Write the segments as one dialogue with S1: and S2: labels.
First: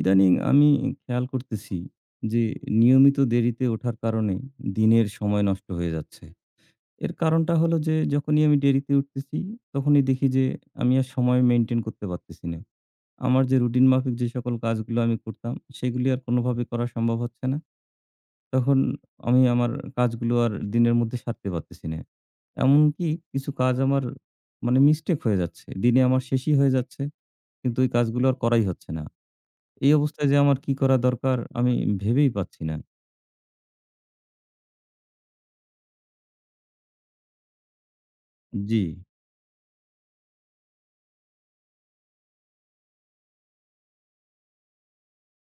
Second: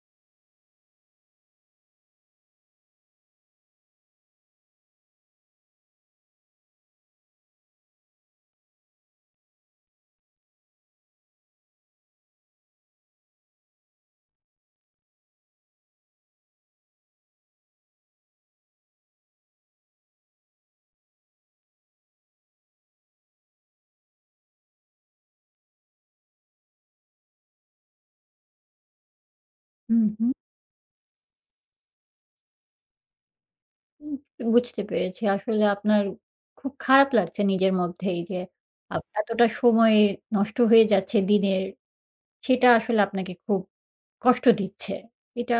S1: ইদানিং আমি খেয়াল করতেছি যে, নিয়মিত দেরিতে ওঠার কারণে দিনের সময় নষ্ট হয়ে যাচ্ছে। এর কারণটা হলো যে যখনই আমি দেরিতে উঠতেছি, তখনই দেখি যে আমি আর সময় maintain করতে পারতেছি না। আমার যে রুটিন মাফিক যে সকল কাজগুলো আমি করতাম, সেগুলী আর কোনোভাবে করা সম্ভব হচ্ছে না। তখন আমি আমার কাজগুলো আর দিনের মধ্যে সারতে পারতেছি না। এমনকি কিছু কাজ আমার মানে mistake হয়ে যাচ্ছে। দিনে আমার শেষই হয়ে যাচ্ছে। কিন্তু ঐ কাজগুলো আর করাই হচ্ছে না। এই
S2: হুম,
S1: অবস্থায়
S2: হুম।
S1: যে আমার কি করা দরকার আমি ভেবেই পাচ্ছি না।
S2: উম বুঝতে পেরেছি। আসলে আপনার খুব খারাপ লাগছে নিজের মধ্যেই যে, আ
S1: জি।
S2: এতটা সময় নষ্ট হয়ে যাচ্ছে দিনের, সেটা আসলে আপনাকে খুব কষ্ট দিচ্ছে। এটা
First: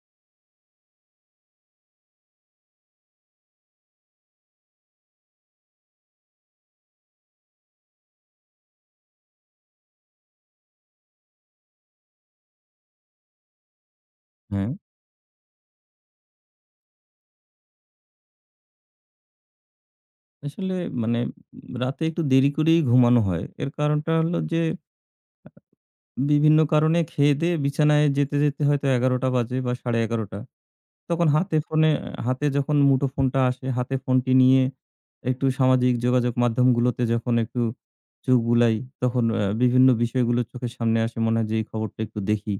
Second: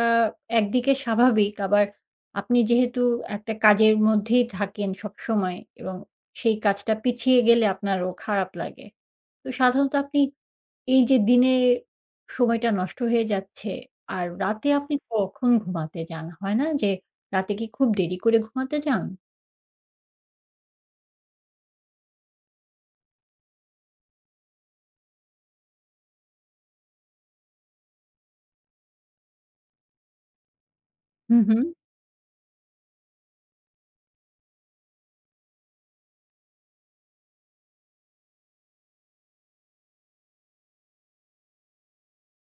S2: একদিকে স্বাভাবিক, আবার আপনি যেহেতু একটা কাজের মধ্যেই থাকেন সবসময় এবং সেই কাজটা পিছিয়ে গেলে আপনারও খারাপ লাগে। তো সাধারণত আপনি এই যে দিনে সময়টা নষ্ট হয়ে যাচ্ছে আর রাতে
S1: হ্যাঁ।
S2: আপনি কখন ঘুমাতে যান? হয়না যে রাতে কি খুব দেরি করে ঘুমাতে যান?
S1: আসলে মানে উম রাতে একটু দেরি করেই ঘুমানো হয়। এর কারণটা হলো যে আ বিভিন্ন কারণে খেয়ে-দেয়ে বিছানায় যেতে, যেতে হয়তো ১১ঃ০০ বাজে বা, ১১ঃ৩০। তখন
S2: হু,
S1: হাতে
S2: হুম।
S1: ফোনে হাতে যখন মুঠো ফোনটা আসে, হাতে ফোনটি নিয়ে একটু সামাজিক যোগাযোগ মাধ্যমগুলোতে যখন একটু চোখ বুলাই তখন এ বিভিন্ন বিষয়গুলো চোখের সামনে আসে। মনে হয় যে এই খবরটা একটু দেখি।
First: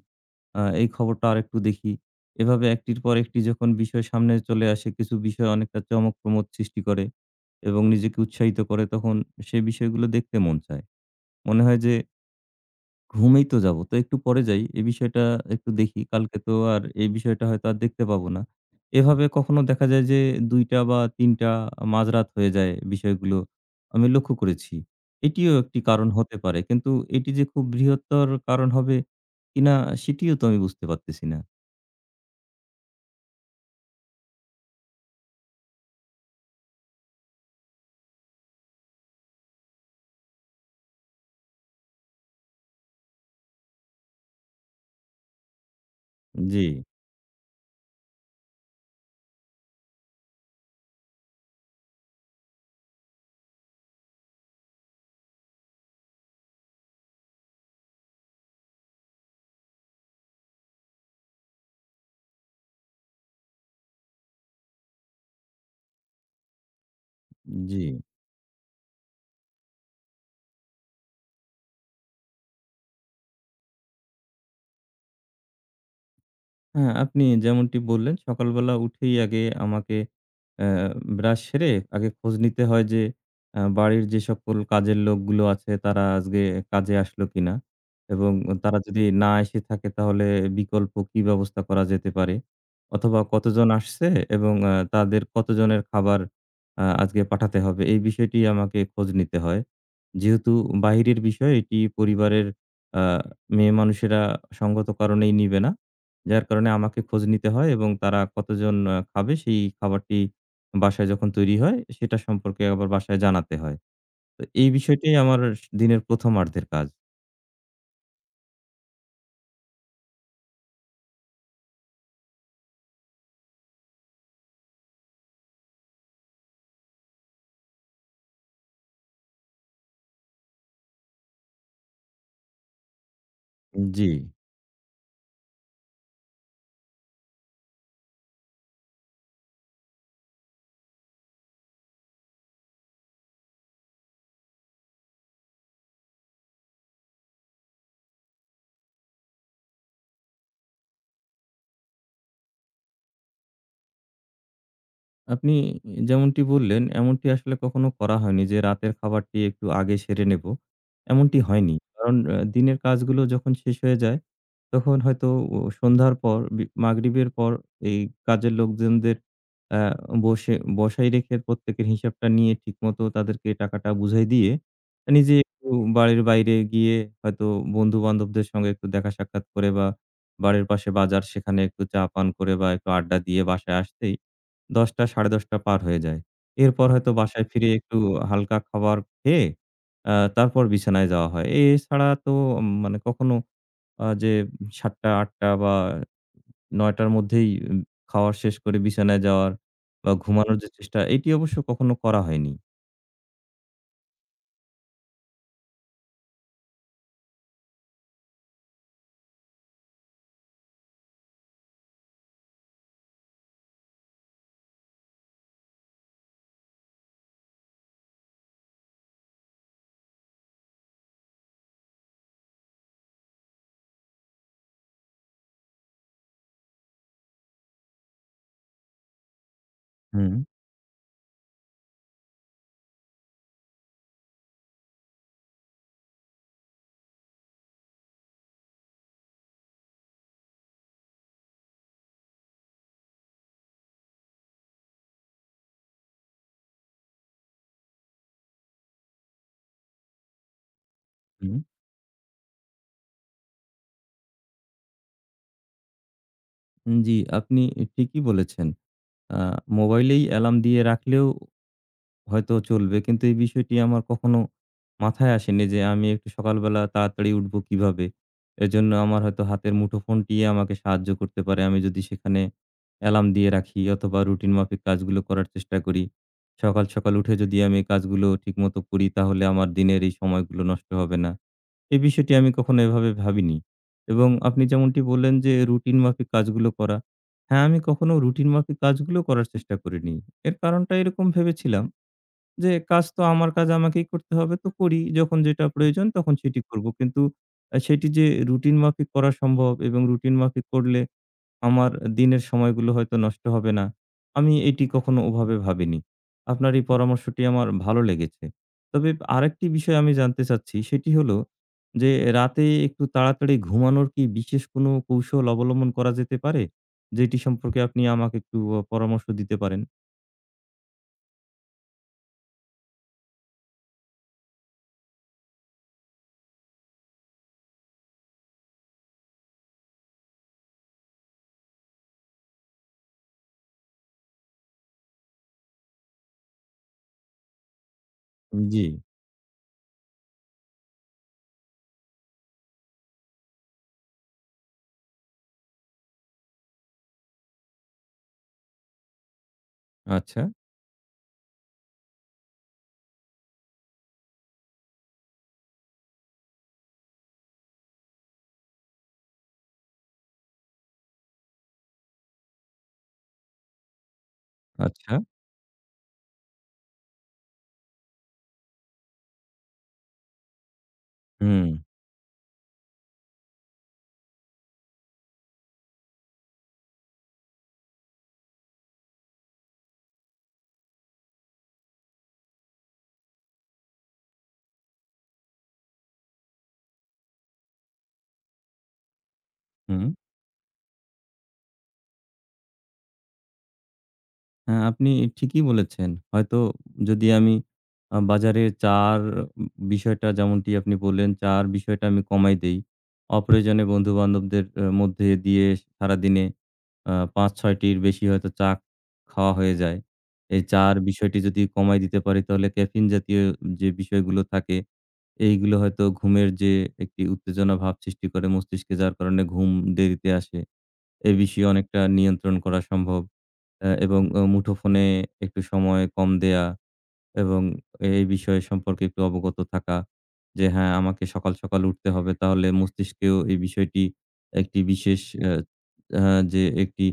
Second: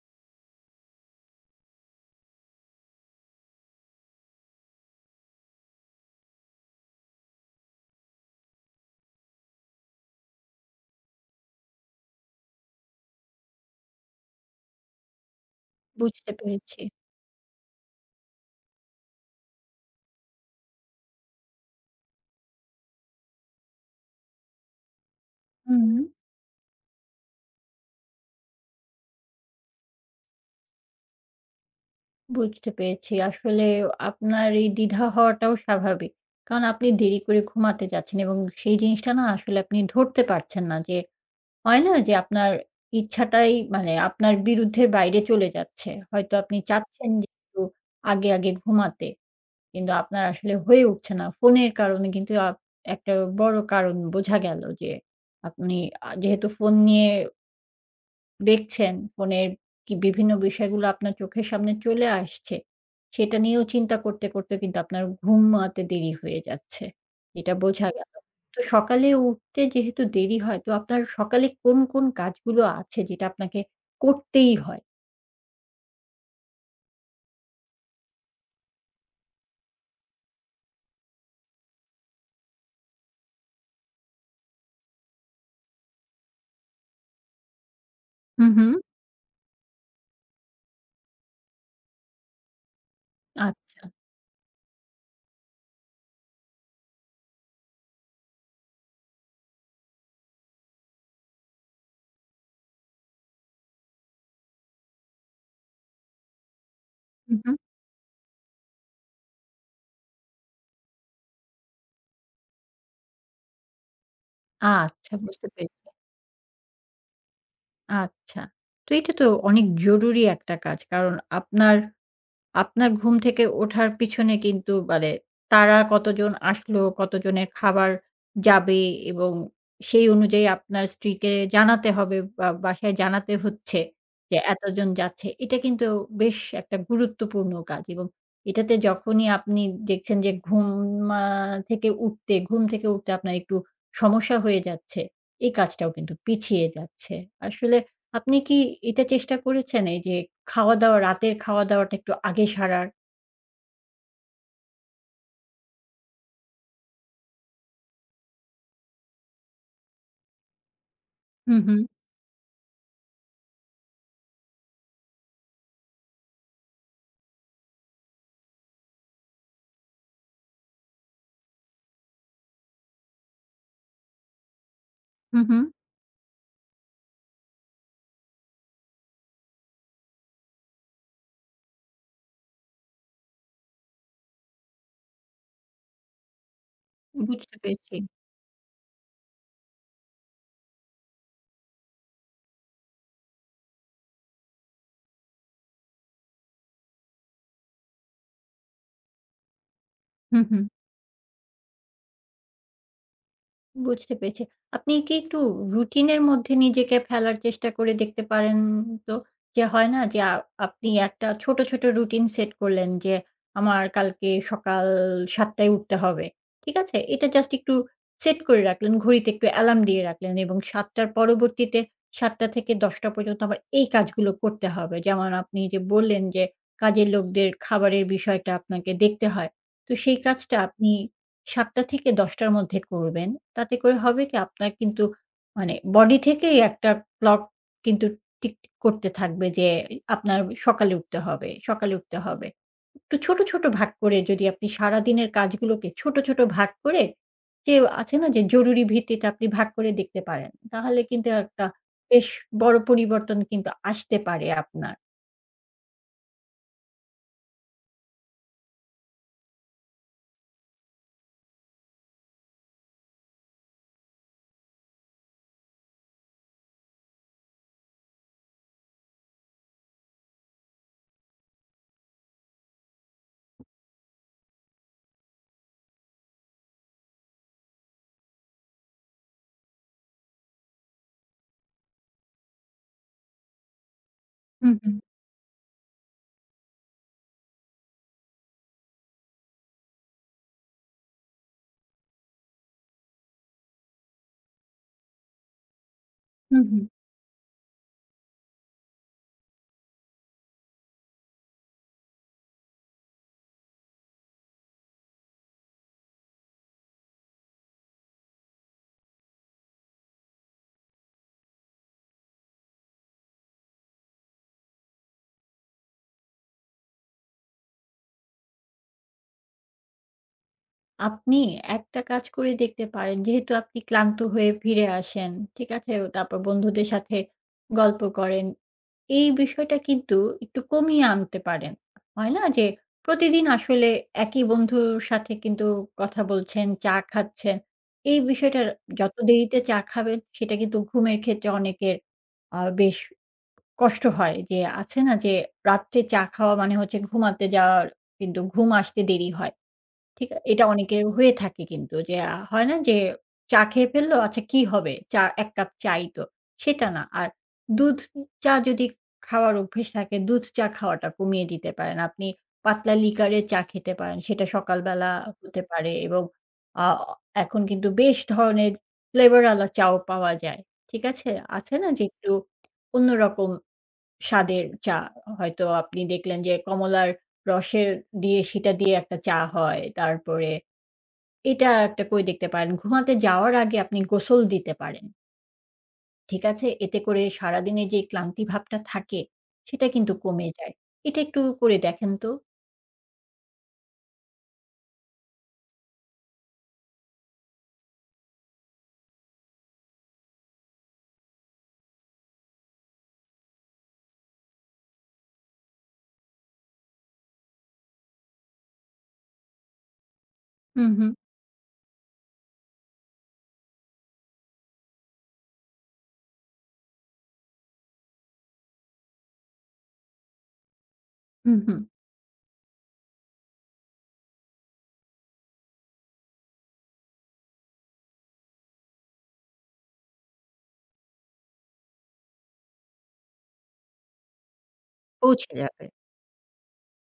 S1: আ এই খবরটা আরেকটু দেখি। এভাবে ১ টির পর একটি যখন বিষয় সামনে চলে আসে, কিছু বিষয় অনেকটা চমক, প্রমোদ সৃষ্টি করে এবং নিজেকে উৎসাহিত করে। তখন সে বিষয়গুলো দেখতে মন চায়। মনে হয় যে "ঘুমিয়েই তো যাব। তো একটু পরে যাই, এই বিষয়টা আর একটু দেখি।
S2: বুঝতে
S1: কালকে তো
S2: পেরেছি।
S1: আর এই বিষয়টা হয়তো আর দেখতে পাবো না।" এভাবে কখনো দেখা যায় যে ২:০০ বা, ৩:০০ আ মাঝরাত হয়ে যায়। বিষয়গুলো আমি লক্ষ্য করেছি। এটিও একটি কারণ
S2: হুম।
S1: হতে পারে। কিন্তু এটি যে খুব বৃহত্তর কারণ হবে কিনা? সেটিও তো আমি বুঝতে পারতেছি না।
S2: বুঝতে পেরেছি। আসলে আপনার এই দ্বিধা হওয়াটাও স্বাভাবিক। কারণ আপনি দেরি করে ঘুমাতে যাচ্ছেন এবং সেই জিনিসটা না আসলে আপনি ধরতে পারছেন না যে, হয় না যে, আপনার ইচ্ছাটাই মানে আপনার বিরুদ্ধের বাইরে চলে যাচ্ছে। হয়তো আপনি
S1: জ্বী।
S2: চাচ্ছেন যে একটু আগে, আগে ঘুমাতে, কিন্তু আপনার আসলে হয়ে উঠছে না। ফোনের কারণে কিন্তু আপ একটা বড় কারণ বোঝা গেল যে আপনি আ যেহেতু ফোন নিয়ে দেখছেন, ফোনের কি বিভিন্ন বিষয়গুলো আপনার চোখের সামনে চলে আসছে, সেটা নিয়েও চিন্তা করতে, করতে কিন্তু আপনার ঘুমাতে দেরি হয়ে যাচ্ছে। এটা বোঝা
S1: জি।
S2: গেলো। তো সকালে উঠতে যেহেতু দেরি হয় তো আপনার সকালে কোন, কোন কাজগুলো আছে যেটা আপনাকে করতেই হয়?
S1: হ্যাঁ, আপনি যেমনটি বললেন সকালবেলা উঠেই আগে আমাকে অ্যা ব্রাশ সেরে আগে খোঁজ নিতে হয় যে অ্যা বাড়ির যে সকল কাজের লোকগুলো আছে তারা আজকে কাজে আসলো কিনা। এবং
S2: হুম,
S1: তারা
S2: হুম।
S1: যদি না এসে থাকে তাহলে বিকল্প কি ব্যবস্থা করা যেতে পারে। অথবা কতজন
S2: আচ্ছা।
S1: আসছে এবং আ তাদের কতজনের খাবার আ আজকে পাঠাতে হবে, এই বিষয়টি আমাকে খোঁজ নিতে হয়। যেহেতু বাহিরের বিষয় এটি পরিবারের আ মেয়ে মানুষেরা সঙ্গত কারণেই নিবে না। যার কারণে আমাকে খোঁজ
S2: হুম,
S1: নিতে
S2: হুম।
S1: হয় এবং তারা কতজন আ খাবে, সেই খাবারটি বাসায় যখন তৈরি হয় সেটা সম্পর্কে আবার বাসায় জানাতে হয়। তো এই বিষয়টি
S2: আচ্ছা
S1: আমার
S2: বুঝতে
S1: স
S2: পেরেছি।
S1: দিনের ১ম আর্ধের কাজ।
S2: আচ্ছা, তো এটা তো অনেক জরুরি একটা কাজ। কারণ আপনার, আপনার ঘুম থেকে ওঠার পিছনে কিন্তু মানে তারা কতজন আসলো, কত জনের খাবার যাবে, এবং সেই অনুযায়ী আপনার স্ত্রীকে জানাতে হবে বা বাসায় জানাতে হচ্ছে
S1: জি।
S2: যে এতজন যাচ্ছে। এটা কিন্তু বেশ একটা গুরুত্বপূর্ণ কাজ। এবং এটাতে যখনই আপনি দেখছেন যে ঘুম আ থেকে উঠতে, ঘুম থেকে উঠতে আপনার একটু সমস্যা হয়ে যাচ্ছে, এই কাজটাও কিন্তু পিছিয়ে যাচ্ছে। আসলে আপনি কি এটা চেষ্টা করেছেন এই যে খাওয়া-দাওয়া, রাতের খাওয়া-দাওয়াটা একটু আগে সারার?
S1: আপনি যেমনটি বললেন, এমনটি আসলে কখনো করা হয়নি যে রাতের খাবারটি একটু আগে সেরে নেব। এমনটি
S2: হুম,
S1: হয়নি।
S2: হুম।
S1: কারণ অ্যা দিনের কাজগুলো যখন শেষ হয়ে যায়, তখন হয়তো ও সন্ধ্যার পর, বি মাগরিবের পর এই কাজের লোকজনদের অ্যা বসে বসায় রেখে প্রত্যেকের হিসাবটা নিয়ে ঠিকমতো তাদেরকে টাকাটা বুঝাই দিয়ে, নিজে
S2: হুম, হুম।
S1: একটু বাড়ির বাইরে গিয়ে হয়তো বন্ধু-বান্ধবদের সঙ্গে একটু দেখা সাক্ষাৎ করে, বা বাড়ির পাশে বাজার, সেখানে একটু চা পান করে বা একটু আড্ডা দিয়ে বাসায় আসতেই ১০ঃ০০, ১০.৩০ পার হয়ে যায়। এরপর হয়তো বাসায়
S2: বুঝতে
S1: ফিরে
S2: পেরেছি।
S1: একটু হালকা খাবার খেয়ে, আ তারপর বিছানায় যাওয়া হয়। এছাড়া তো মানে কখনো আ যে ৭ঃ০০, ৮ঃ০০ বা ৯ঃ০০ মধ্যেই খাওয়া শেষ করে বিছানায় যাওয়ার বা
S2: হুম,
S1: ঘুমানোর
S2: হুম।
S1: যে চেষ্টা, এটি অবশ্য কখনো করা হয়নি।
S2: বুঝতে পেরেছি। আপনি কি একটু রুটিনের মধ্যে নিজেকে ফেলার চেষ্টা করে দেখতে পারেন? তো যে হয় না যে আপনি একটা ছোট, ছোট রুটিন সেট করলেন যে আমার কালকে সকাল ৭ঃ০০ উঠতে হবে। ঠিক আছে? এটা just একটু set করে রাখলেন। ঘড়িতে একটু অ্যালার্ম দিয়ে রাখলেন এবং ৭ঃ০০ পরবর্তীতে ৭ঃ০০ - ১০ঃ০০ পর্যন্ত আমার এই কাজগুলো করতে হবে। যেমন আপনি যে বললেন যে কাজের লোকদের খাবারের বিষয়টা আপনাকে দেখতে হয়। তো সেই
S1: হুম।
S2: কাজটা আপনি ৭ঃ০০ - ১০ঃ০০ মধ্যে করবেন। তাতে করে হবে কি, আপনার কিন্তু মানে body থেকেই একটা clock কিন্তু টিক, টিক করতে থাকবে যে আপনার সকালে উঠতে হবে, সকালে উঠতে হবে। একটু ছোট, ছোট ভাগ করে যদি আপনি সারাদিনের কাজগুলোকে ছোট, ছোট ভাগ করে, যে আছে না যে জরুরি ভিত্তিতে আপনি ভাগ করে দেখতে পারেন। তাহলে কিন্তু
S1: হুম।
S2: একটা বেশ বড় পরিবর্তন কিন্তু আসতে পারে আপনার।
S1: উম জি। আপনি ই ঠিকই বলেছেন। আ মোবাইলেই অ্যালার্ম দিয়ে রাখলেও হয়তো চলবে। কিন্তু এই বিষয়টি আমার কখনো মাথায় আসেনি যে আমি একটু সকালবেলা তাড়াতাড়ি উঠবো কিভাবে। এজন্য আমার হয়তো হাতের মুঠোফোনটিই আমাকে সাহায্য করতে পারে। আমি যদি সেখানে অ্যালার্ম দিয়ে রাখি অথবা, রুটিন মাফিক কাজগুলো করার চেষ্টা করি। সকাল, সকাল উঠে যদি আমি এই কাজগুলো ঠিক মতো করি, তাহলে আমার দিনের এই সময়গুলো নষ্ট হবে না। এ বিষয়টি আমি কখনো এভাবে ভাবিনি। এবং আপনি
S2: হুম, হুম।
S1: যেমনটি বললেন যে, "রুটিন মাফিক কাজগুলো করা।" হ্যাঁ, আমি কখনো রুটিন মাফিক কাজগুলো করার চেষ্টা করিনি। এর কারণটা এরকম ভেবেছিলাম যে, "কাজ তো আমার কাজ আমাকেই করতে হবে, তো করি। যখন যেটা প্রয়োজন, তখন সেটি
S2: হুম, হুম।
S1: করবো।" কিন্তু অ্যা সেটি যে রুটিনমাফিক করা সম্ভব এবং রুটিনমাফিক করলে আমার এ দিনের সময়গুলো হয়তো নষ্ট হবে না। আমি এটি কখনো ওভাবে ভাবিনি। আপনার এই পরামর্শটি আমার ভালো লেগেছে। তবে আরেকটি বিষয় আমি জানতে চাচ্ছি। সেটি হলো যে, রাতে একটু তাড়াতাড়ি ঘুমানোর কি বিশেষ কোনো কৌশল অবলম্বন করা যেতে পারে? যেটি সম্পর্কে আপনি আমাকে একটু অ পরামর্শ দিতে পারেন।
S2: আপনি একটা কাজ করে দেখতে পারেন, যেহেতু আপনি ক্লান্ত হয়ে ফিরে আসেন, ঠিক আছে? ও তারপর বন্ধুদের সাথে গল্প করেন। এই বিষয়টা কিন্তু একটু কমিয়ে আনতে পারেন। হয়না যে, প্রতিদিন আসলে একই বন্ধুর সাথে কিন্তু কথা বলছেন, চা খাচ্ছেন। এই
S1: হুম,
S2: বিষয়টার
S1: জি।
S2: যত দেরিতে চা খাবেন, সেটা কিন্তু ঘুমের ক্ষেত্রে অনেকের আ বেশ কষ্ট হয়। যে আছে না যে, রাত্রে চা খাওয়া মানে হচ্ছে ঘুমাতে যাওয়ার কিন্তু ঘুম আসতে দেরি হয়। ঠিক আ
S1: আচ্ছা?
S2: এটা অনেকের হয়ে থাকে কিন্তু। যে আ হয় না যে চা খেয়ে ফেললো, আচ্ছা কি হবে? চা এক কাপ চাই তো। সেটা না। আর দুধ উ চা যদি খাওয়ার অভ্যেস থাকে, দুধ চা খাওয়াটা কমিয়ে দিতে পারেন। আপনি পাতলা লিকারের চা খেতে পারেন। সেটা সকালবেলা
S1: আচ্ছা।
S2: আ হতে পারে এবং আঅ এখন কিন্তু বেশ ধরনের ফ্লেভারওয়ালা চাও পাওয়া যায়, ঠিক আছে? আছে
S1: হুম।
S2: না যে, একটু অন্যরকম স্বাদের চা। হ হয়তো আপনি দেখলেন যে, কমলার রসের দিয়ে সেটা দিয়ে একটা চা হয়। তারপরে এটা একটা করে দেখতে পারেন, ঘুমাতে যাওয়ার আগে আপনি গোসল দিতে পারেন। ঠিক আছে? এতে করে সারাদিনের যে ক্লান্তি ভাবটা থাকে, সেটা
S1: হুম।
S2: কিন্তু কমে যায়। এটা একটু করে দেখেন তো।
S1: হ্যাঁ, আপনি এ ঠিকই বলেছেন। হয়তো উ যদি আমি আ বাজারে জাওার উ উম বিষয়টা যেমনটি আপনি বললেন জাওার বিষয়টা আমি কমাই দেই, অপ্রয়োজনে বন্ধুবান্ধবদের আ মধ্যে দিয়ে সারাদিনে আ ৫-৬ টির বেশি হয়তো চা খাওয়া হয়ে যায়। এই
S2: হুম,
S1: চার
S2: হুম।
S1: বিষয়টি যদি কমায় দিতে পারি, তাহলে ক্যাফেইন জাতীয় যে বিষয়গুলো থাকে, এইগুলো হয়তো ঘুমের যে একটি উত্তেজনাভাব সৃষ্টি করে মস্তিষ্কে, যার কারণে ঘুম দেরিতে আসে। এ
S2: হুম,
S1: বিষয়ে
S2: হুম।
S1: অনেকটা নিয়ন্ত্রণ করা সম্ভব। অ্যা এবং ও মুঠোফোনে একটু সময় কম দেয়া এবং এই বিষয় সম্পর্কে একটু অবগত থাকা যে, হ্যাঁ, আমাকে সকাল, সকাল উঠতে হবে। তাহলে মস্তিষ্কেও এই বিষয়টি একটি বিশেষ
S2: পৌঁছে
S1: অ্যা
S2: যাবে।
S1: হ্যাঁ, যে একটি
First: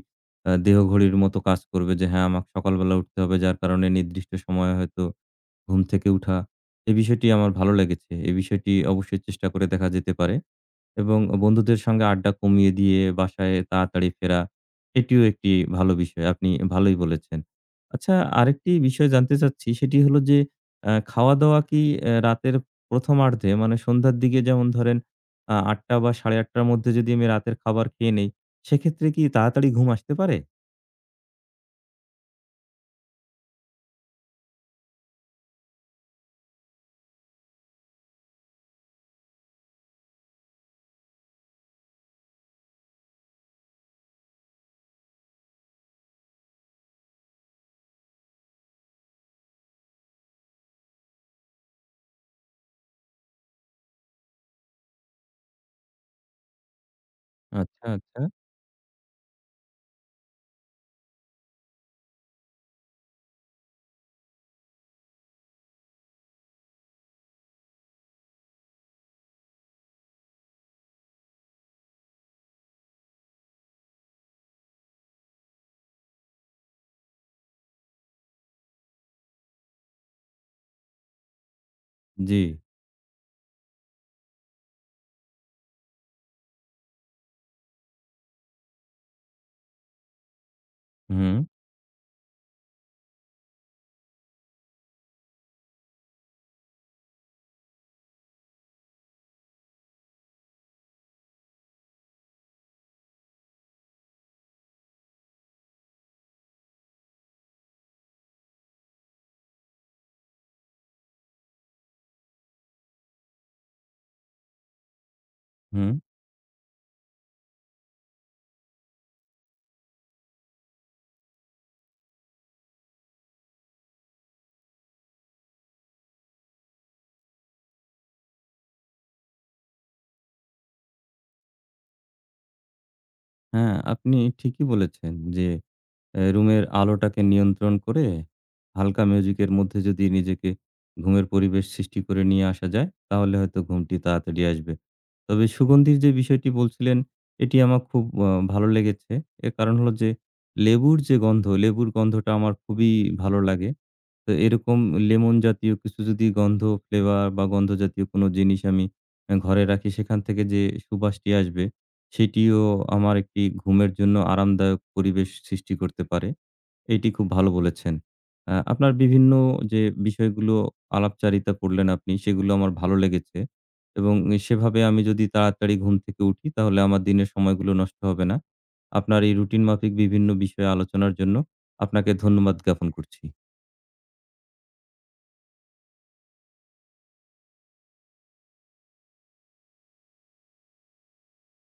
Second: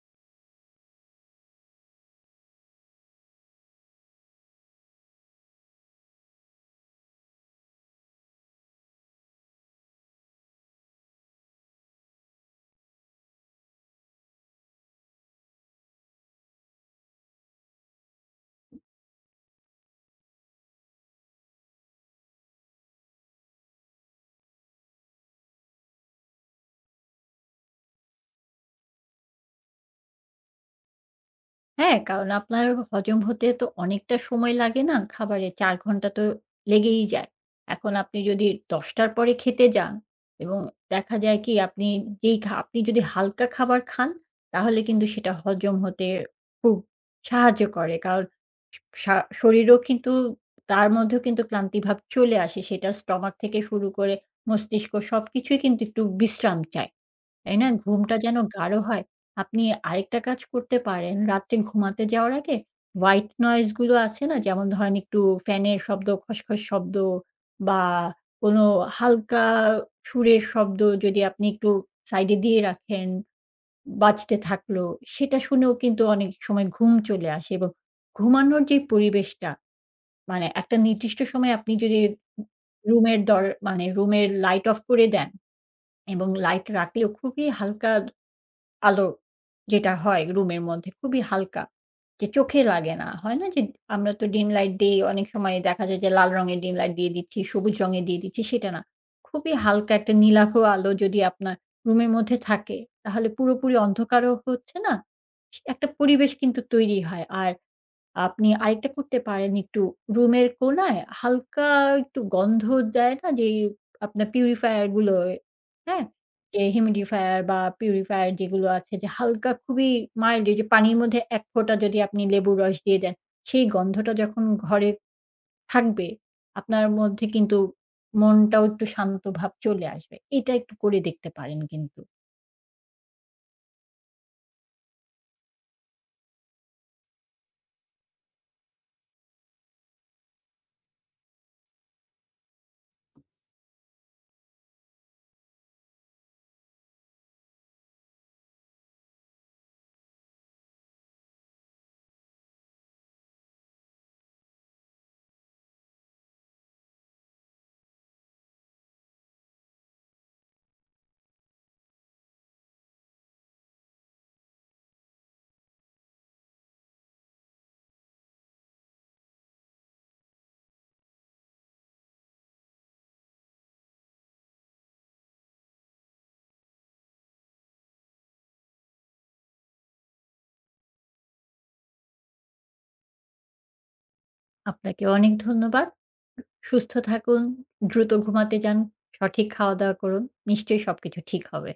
S1: আ দেহঘড়ির মতো কাজ করবে যে, হ্যাঁ, আমাকে সকালবেলা উঠতে হবে। যার কারণে নির্দিষ্ট সময়ে হয়তো ঘুম থেকে উঠা। এই বিষয়টি আমার ভালো লেগেছে। এই বিষয়টি অবশ্যই চেষ্টা করে দেখা যেতে পারে। এবং অ বন্ধুদের সংগে আড্ডা কমিয়ে দিয়ে বাসায় তাড়াতাড়ি ফেরা। এটিও একটি ভালো বিষয়। আপনি এ ভালোই বলেছেন। আচ্ছা আরেকটি বিষয় জানতে চাচ্ছি। সেটি হলো যে, অ্যা খাওয়া-দাওয়া কি অ্যা রাতের প্রথমার্ধে মানে সন্ধ্যার দিকে যেমন ধরেন আ ৮ঃ০০ বা, ৮ঃ৩০ র মধ্যে যদি আমি রাতের খাবার খেয়ে নেই, সেইক্ষেত্রে কি তাড়াতাড়ি ঘুম আসতে পারে?
S2: হ্যাঁ, কারণ আপনার হ হজম হতে তো অনেকটা সময় লাগে না, খাবারে ৪ ঘণ্টা তো লেগেই যায়। এখন আপনি যদি ১০:০০ র পরে খেতে যান এবং দেখা যায় কি? আপনি যেই খা আপনি যদি হালকা খাবার খান, তাহলে কিন্তু সেটা হজম হতে খুব সাহায্য করে। কারণ, সা সা শরীরও কিন্তু তার মধ্যেও কিন্তু ক্লান্তিভাব চলে আসে। সেটা স্টোমাক থেকে শুরু করে মস্তিষ্ক, সবকিছুই কিন্তু একটু বিশ্রাম চায়। তাই না?
S1: আচ্ছা,
S2: ঘুমটা
S1: আচ্ছা।
S2: যেন গাঢ় হয়। আপনি আরেকটা কাজ করতে পারেন। রাত্রে ঘুমাতে যাওয়ার আগে white noise গুলো আছে না? যেমন ধরেন একটু ফ্যানের শব্দ, খস, খস শব্দ বা, কোনো হালকা সুরের শব্দ যদি আপনি একটু সাইডে দিয়ে রাখেন, বাজতে থাকলো। সেটা শুনেও কিন্তু অনেক সময় ঘুম চলে আসে। এবং ঘুমানোর যে পরিবেশটা, মানে একটা নির্দিষ্ট সময় আপনি যদি উ
S1: জ্বি।
S2: রুমের দর মানে রুমের লাইট অফ করে দেন। এবং লাইট রাখলেও খুবই হালকা আদ আলো যেটা হয় রুমের মধ্যে, খুবই
S1: হুম।
S2: হালকা, যে চোখে লাগে না। হয় না? যে আমরা তো ডিম লাইট দেই। অনেক সময় দেখা যায় যে লাল রঙের ডিম লাইট দিয়ে দিচ্ছি, সবুজ রঙের দিয়ে দিচ্ছি, সেটা না। খুবই হালকা একটা নীলাভ আলো যদি আপনার রুমের মধ্যে থাকে, তাহলে পুরোপুরি অন্ধকারও হচ্ছে না। ইস একটা পরিবেশ কিন্তু তৈরি হয়। আর আপনি আরেকটা করতে পারেন, একটু রুমের কোণায় হালকা একটু গন্ধ দেয় না? যেই আপনার purifier গুলো, এ
S1: হুম।
S2: হ্যাঁ? যে humidfier বা, purifier যেগুলো আছে, যে হালকা খুবই mild এইযে পানির মধ্যে এক ফোঁটা যদি আপনি লেবুর রস দিয়ে দেন, সেই গন্ধটা যখন ঘরে থাকবে, আপনার মধ্যে কিন্তু মনটাও একটু শান্তভাব চলে আসবে। এটা একটু করে দেখতে পারেন কিন্তু।
S1: হ্যাঁ, আপনি ঠিকই বলেছেন যে, অ্যা রুমের আলোটাকে নিয়ন্ত্রণ করে, হালকা মিউজিকের মধ্যে যদি নিজেকে ঘুমের পরিবেশ সৃষ্টি করে নিয়ে আসা যায়, তাহলে হয়তো ঘুমটি তাড়াতাড়ি আসবে। তবে সুগন্ধির যে বিষয়টি বলছিলেন এটি আমার খুব আ ভালো লেগেছে। এর কারণ হলো যে, লেবুর যে গন্ধ, লেবুর গন্ধটা আমার খুবই ভালো লাগে। তো এরকম লেমন জাতীয় কিছু যদি গন্ধ, ফ্লেভার বা গন্ধ জাতীয় কোনো জিনিস আমি ঘরে রাখি সেখান থেকে যে সুবাসটি আসবে, সেটিও আমার একটি ঘুমের জন্য আরামদায়ক পরিবেশ সৃষ্টি করতে পারে। এটি খুব ভালো বলেছেন। আ আপনার বিভিন্ন যে বিষয়গুলো আলাপচারিতা করলেন আপনি সেগুলো আমার ভালো লেগেছে। এবং সেভাবে আমি যদি তাড়াতাড়ি ঘুম থেকে উঠি, তাহলে আমার দিনের সময়গুলো নষ্ট হবে না। আপনার এই রুটিন মাফিক বিভিন্ন বিষয়ে আলোচনার জন্য আপনাকে ধন্যবাদ জ্ঞাপন করছি।
S2: আপনাকেও অনেক ধন্যবাদ। সুস্থ থাকুন, দ্রুত ঘুমাতে যান, সঠিক খাওয়া-দাওয়া করুন, নিশ্চয়ই সবকিছু ঠিক হবে।